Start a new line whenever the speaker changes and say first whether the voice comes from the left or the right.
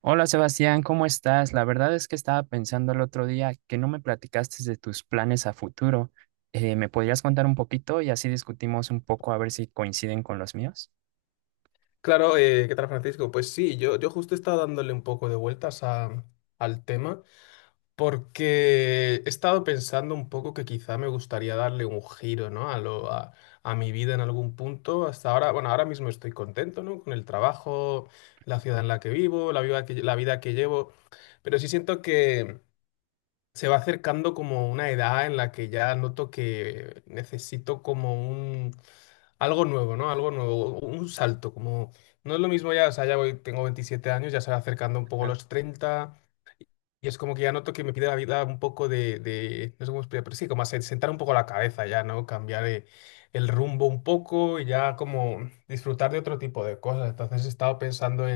right: Hola Sebastián, ¿cómo estás? La verdad es que estaba pensando el otro día que no me platicaste de tus planes a futuro. ¿me podrías contar un poquito y así discutimos un poco a ver si coinciden con los míos?
left: Claro, ¿qué tal, Francisco? Pues sí, yo justo he estado dándole un poco de vueltas al tema porque he estado pensando un poco que quizá me gustaría darle un giro, ¿no? A mi vida en algún punto. Hasta ahora, bueno, ahora mismo estoy contento, ¿no? Con el trabajo, la ciudad en la que vivo, la vida que llevo, pero sí siento, se va acercando como una edad en la que ya noto que necesito como un algo nuevo, ¿no? Algo nuevo, un salto, como no es lo mismo ya, o sea, ya voy, tengo 27 años, ya se va acercando un poco
right: Ah,
left: los 30 y es como que ya noto que me pide la vida un poco no sé cómo explicar, pero sí, como sentar un poco la cabeza ya, ¿no? Cambiar el rumbo un poco y ya como disfrutar de otro tipo de cosas. Entonces he estado pensando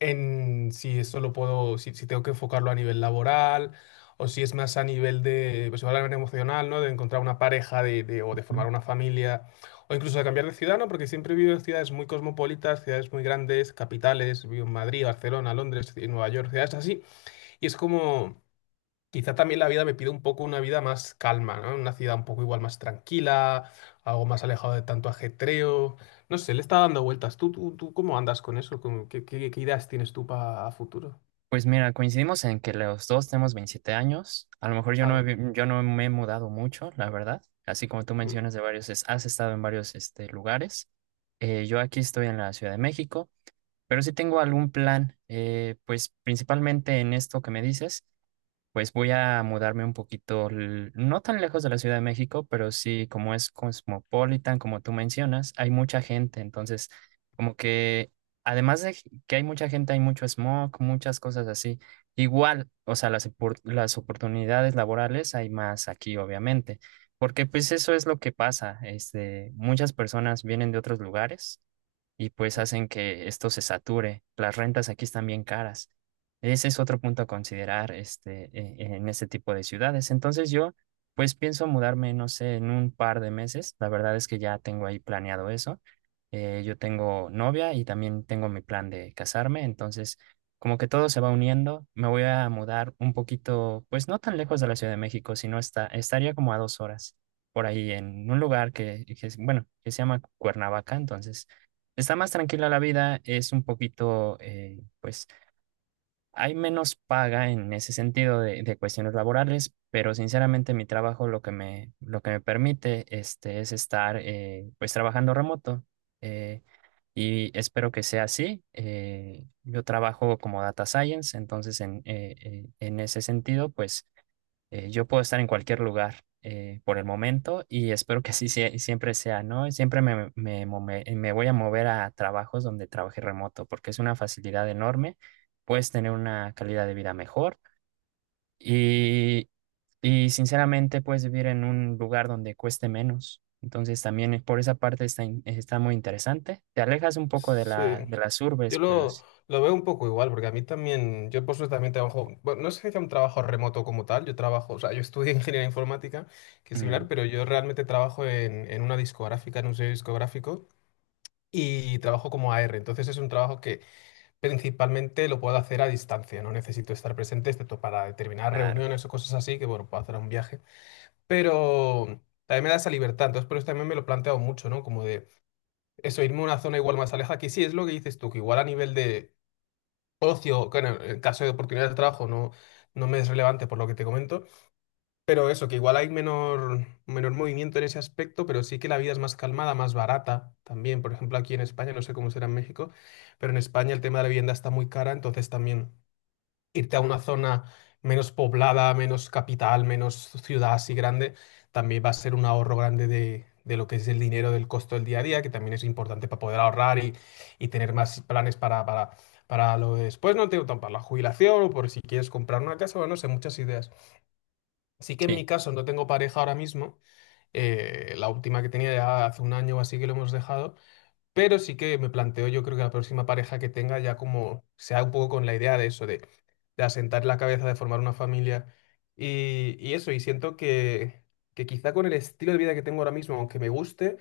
left: en si eso lo puedo, si tengo que enfocarlo a nivel laboral o si es más a nivel de, pues, igual a nivel emocional, ¿no? De encontrar una pareja o de
right: ujú.
left: formar una familia o incluso de cambiar de ciudad, ¿no? Porque siempre he vivido en ciudades muy cosmopolitas, ciudades muy grandes, capitales, vivo en Madrid, Barcelona, Londres, y Nueva York, ciudades así. Y es como, quizá también la vida me pide un poco una vida más calma, ¿no? Una ciudad un poco igual más tranquila, algo más alejado de tanto ajetreo. No sé, le está dando vueltas. ¿Tú cómo andas con eso? ¿Qué ideas tienes tú para futuro?
right: Pues mira, coincidimos en que los dos tenemos 27 años. A lo mejor
left: Ah, bueno.
right: yo no me he mudado mucho, la verdad. Así como tú
left: Mm.
right: mencionas de varios, has estado en varios este, lugares. Yo aquí estoy en la Ciudad de México, pero sí tengo algún plan, pues principalmente en esto que me dices. Pues voy a mudarme un poquito, no tan lejos de la Ciudad de México, pero sí, como es cosmopolitan, como tú mencionas, hay mucha gente. Entonces como que, además de que hay mucha gente, hay mucho smog, muchas cosas así. Igual, o sea, las oportunidades laborales hay más aquí, obviamente, porque pues eso es lo que pasa. Este, muchas personas vienen de otros lugares y pues hacen que esto se sature. Las rentas aquí están bien caras. Ese es otro punto a considerar este, en este tipo de ciudades. Entonces yo pues pienso mudarme, no sé, en un par de meses. La verdad es que ya tengo ahí planeado eso. Yo tengo novia y también tengo mi plan de casarme. Entonces como que todo se va uniendo. Me voy a mudar un poquito, pues no tan lejos de la Ciudad de México, sino estaría como a 2 horas por ahí en un lugar bueno, que se llama Cuernavaca. Entonces está más tranquila la vida, es un poquito, pues hay menos paga en ese sentido de cuestiones laborales, pero sinceramente mi trabajo lo que me permite este, es estar pues trabajando remoto eh, y espero que sea así. Eh, yo trabajo como data science, entonces en ese sentido, pues yo puedo estar en cualquier lugar por el momento y espero que siempre sea, ¿no? Siempre me voy a mover a trabajos donde trabaje remoto porque es una facilidad enorme, puedes tener una calidad de vida mejor y, y sinceramente puedes vivir en un lugar donde cueste menos. Entonces también por esa parte está, está muy interesante. Te alejas un poco de
left: Sí,
right: de las urbes,
left: yo
right: pero
left: lo,
right: sí.
left: lo veo un poco igual, porque a mí también, yo por suerte también trabajo, bueno, no sé si sea un trabajo remoto como tal, yo trabajo, o sea, yo estudié ingeniería informática, que es
right: Mm,
left: similar, pero yo realmente trabajo en una discográfica, en un sello discográfico, y trabajo como AR, entonces es un trabajo que principalmente lo puedo hacer a distancia, no necesito estar presente, excepto para determinadas
right: claro,
left: reuniones o cosas así, que bueno, puedo hacer un viaje. Pero también me da esa libertad, entonces por eso también me lo he planteado mucho, ¿no? Como de eso, irme a una zona igual más alejada, que sí es lo que dices tú, que igual a nivel de ocio, que en el en caso de oportunidades de trabajo no, no me es relevante por lo que te comento, pero eso, que igual hay menor, menor movimiento en ese aspecto, pero sí que la vida es más calmada, más barata también. Por ejemplo, aquí en España, no sé cómo será en México, pero en España el tema de la vivienda está muy cara, entonces también irte a una zona menos poblada, menos capital, menos ciudad así grande, también va a ser un ahorro grande de lo que es el dinero del costo del día a día, que también es importante para poder ahorrar y tener más planes para lo de después, ¿no? Tengo tan para la jubilación o por si quieres comprar una casa, o no sé, muchas ideas. Sí que en mi
right: sí.
left: caso no tengo pareja ahora mismo, la última que tenía ya hace un año o así que lo hemos dejado. Pero sí que me planteo, yo creo que la próxima pareja que tenga ya como sea un poco con la idea de eso, de asentar la cabeza, de formar una familia y eso. Y siento que quizá con el estilo de vida que tengo ahora mismo, aunque me guste,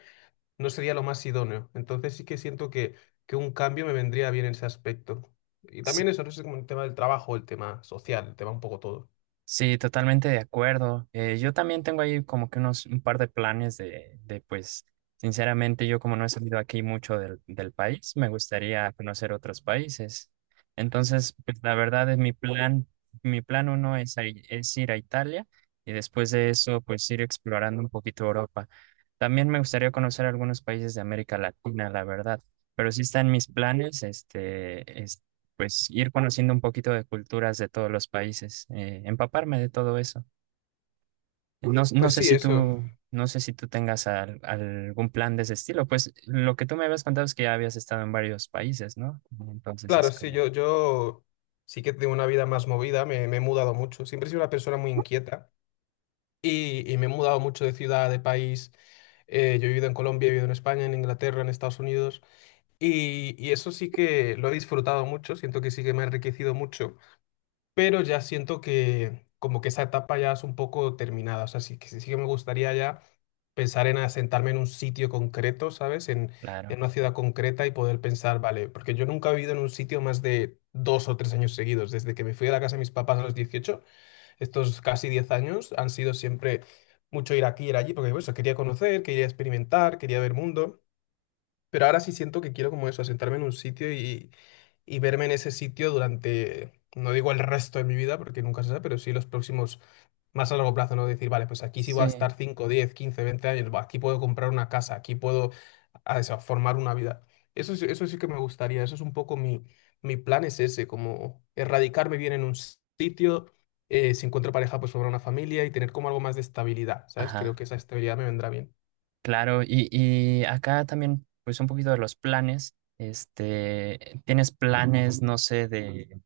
left: no sería lo más idóneo. Entonces sí que siento que un cambio me vendría bien en ese aspecto. Y también eso, no sé, como el tema del trabajo, el tema social, el tema un poco todo.
right: Sí, totalmente de acuerdo. Yo también tengo ahí como que unos un par de planes de pues, sinceramente, yo como no he salido aquí mucho del país, me gustaría conocer otros países. Entonces, pues, la verdad es mi plan uno es ir a Italia y después de eso, pues ir explorando un poquito Europa. También me gustaría conocer algunos países de América Latina, la verdad. Pero sí están mis planes, este, pues ir conociendo un poquito de culturas de todos los países, empaparme de todo eso.
left: Pues sí, eso.
right: No sé si tú tengas algún plan de ese estilo, pues lo que tú me habías contado es que ya habías estado en varios países, ¿no? Entonces es
left: Claro, sí,
right: como,
left: yo sí que tengo una vida más movida, me he mudado mucho. Siempre he sido una persona muy inquieta. Y, y me he mudado mucho de ciudad, de país. Yo he vivido en Colombia, he vivido en España, en Inglaterra, en Estados Unidos. Y eso sí que lo he disfrutado mucho, siento que sí que me ha enriquecido mucho, pero ya siento que como que esa etapa ya es un poco terminada, o sea, sí que me gustaría ya pensar en asentarme en un sitio concreto, ¿sabes?
right: claro.
left: En una ciudad concreta y poder pensar, vale, porque yo nunca he vivido en un sitio más de dos o tres años seguidos, desde que me fui a la casa de mis papás a los 18, estos casi 10 años han sido siempre mucho ir aquí, ir allí, porque pues, quería conocer, quería experimentar, quería ver mundo. Pero ahora sí siento que quiero como eso, sentarme en un sitio y verme en ese sitio durante, no digo el resto de mi vida, porque nunca se sabe, pero sí los próximos, más a largo plazo, ¿no? Decir, vale, pues aquí sí voy a
right: Sí,
left: estar 5, 10, 15, 20 años, buah, aquí puedo comprar una casa, aquí puedo a eso, formar una vida. Eso, eso sí que me gustaría, eso es un poco mi, mi plan, es ese, como erradicarme bien en un sitio, si encuentro pareja, pues formar una familia y tener como algo más de estabilidad, ¿sabes? Creo
right: ajá,
left: que esa estabilidad me vendrá bien.
right: claro. Y acá también, pues un poquito de los planes, este, ¿tienes planes, no sé, de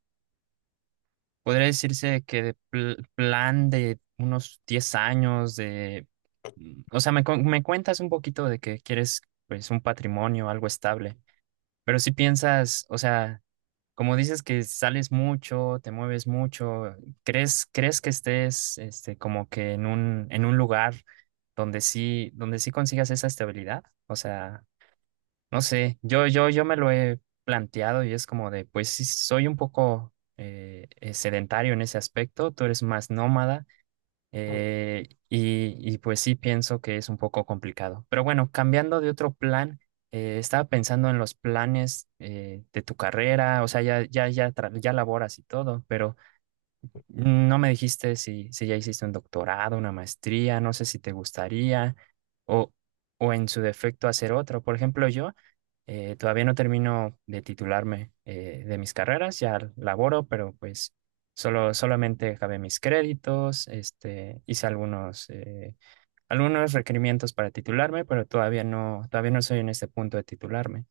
right: podría decirse que de plan de unos 10 años de... Mm, o sea, me cuentas un poquito de que quieres pues un patrimonio, algo estable, pero si piensas, o sea, como dices que sales mucho, te mueves mucho, ¿crees que estés este, como que en un lugar donde sí consigas esa estabilidad? O sea, no sé, yo me lo he planteado y es como de, pues sí, soy un poco sedentario en ese aspecto, tú eres más nómada y pues sí pienso que es un poco complicado. Pero bueno, cambiando de otro plan, estaba pensando en los planes de tu carrera, o sea, ya laboras y todo, pero no me dijiste si ya hiciste un doctorado, una maestría, no sé si te gustaría o, o en su defecto hacer otro. Por ejemplo, yo. Todavía no termino de titularme de mis carreras, ya laboro, pero pues solamente acabé mis créditos, este, hice algunos, algunos requerimientos para titularme, pero todavía no soy en este punto de titularme.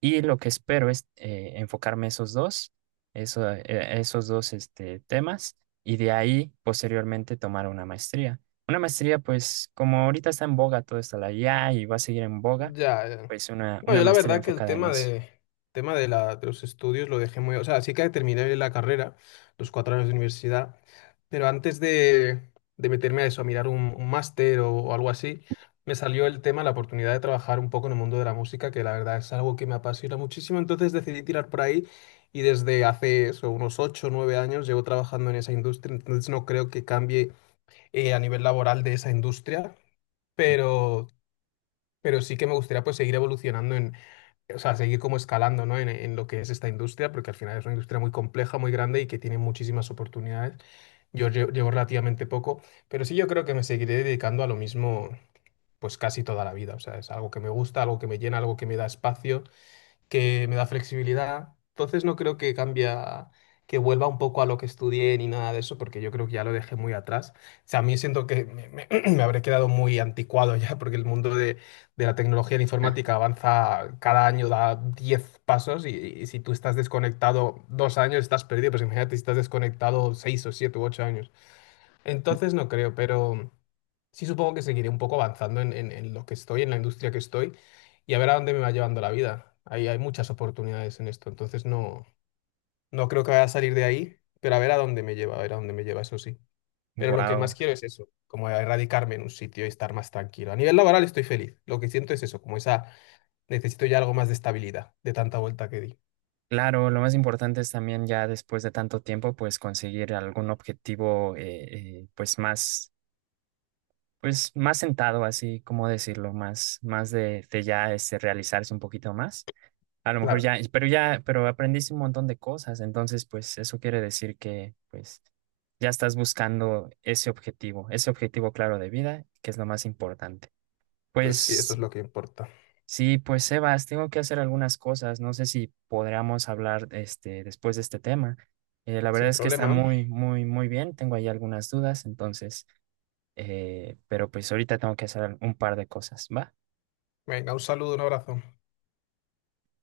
right: Y lo que espero es enfocarme esos dos, eso, esos dos este, temas, y de ahí posteriormente tomar una maestría. Una maestría, pues como ahorita está en boga todo está la IA y va a seguir en boga,
left: Ya, ya.
right: pues
left: No,
right: una
left: yo la
right: maestría
left: verdad que el
right: enfocada en eso.
left: tema de la, de los estudios lo dejé muy, o sea, sí que terminé la carrera, los 4 años de universidad, pero antes de meterme a eso, a mirar un máster o algo así, me salió el tema, la oportunidad de trabajar un poco en el mundo de la música, que la verdad es algo que me apasiona muchísimo, entonces decidí tirar por ahí y desde hace eso, unos 8 o 9 años llevo trabajando en esa industria, entonces no creo que cambie a nivel laboral de esa industria. Pero pero sí que me gustaría pues seguir evolucionando en, o sea, seguir como escalando, ¿no? En lo que es esta industria, porque al final es una industria muy compleja, muy grande y que tiene muchísimas oportunidades. Yo llevo relativamente poco, pero sí yo creo que me seguiré dedicando a lo mismo pues casi toda la vida. O sea, es algo que me gusta, algo que me llena, algo que me da espacio, que me da flexibilidad. Entonces no creo que cambia, que vuelva un poco a lo que estudié ni nada de eso, porque yo creo que ya lo dejé muy atrás. O sea, a mí siento que me habré quedado muy anticuado ya, porque el mundo de la tecnología y la informática avanza cada año, da 10 pasos y si tú estás desconectado dos años, estás perdido. Pues imagínate si estás desconectado 6 o 7 u 8 años. Entonces no creo, pero sí supongo que seguiré un poco avanzando en, en lo que estoy, en la industria que estoy, y a ver a dónde me va llevando la vida. Ahí hay muchas oportunidades en esto, entonces no, no creo que vaya a salir de ahí, pero a ver a dónde me lleva, a ver a dónde me lleva, eso sí. Pero lo que
right: Wow.
left: más quiero es eso, como erradicarme en un sitio y estar más tranquilo. A nivel laboral estoy feliz, lo que siento es eso, como esa, necesito ya algo más de estabilidad, de tanta vuelta que di.
right: Claro, lo más importante es también ya después de tanto tiempo, pues conseguir algún objetivo, pues más sentado, así como decirlo, más, de ya este, realizarse un poquito más. A lo mejor
left: Claro,
right: ya, pero aprendiste un montón de cosas, entonces pues eso quiere decir que pues ya estás buscando ese objetivo claro de vida, que es lo más importante.
left: pues sí, eso
right: Pues
left: es lo que importa.
right: sí, pues Sebas, tengo que hacer algunas cosas. No sé si podríamos hablar este, después de este tema. La verdad
left: Sin
right: es que está
left: problema.
right: muy bien. Tengo ahí algunas dudas, entonces, pero pues ahorita tengo que hacer un par de cosas, ¿va?
left: Venga, un saludo, un abrazo.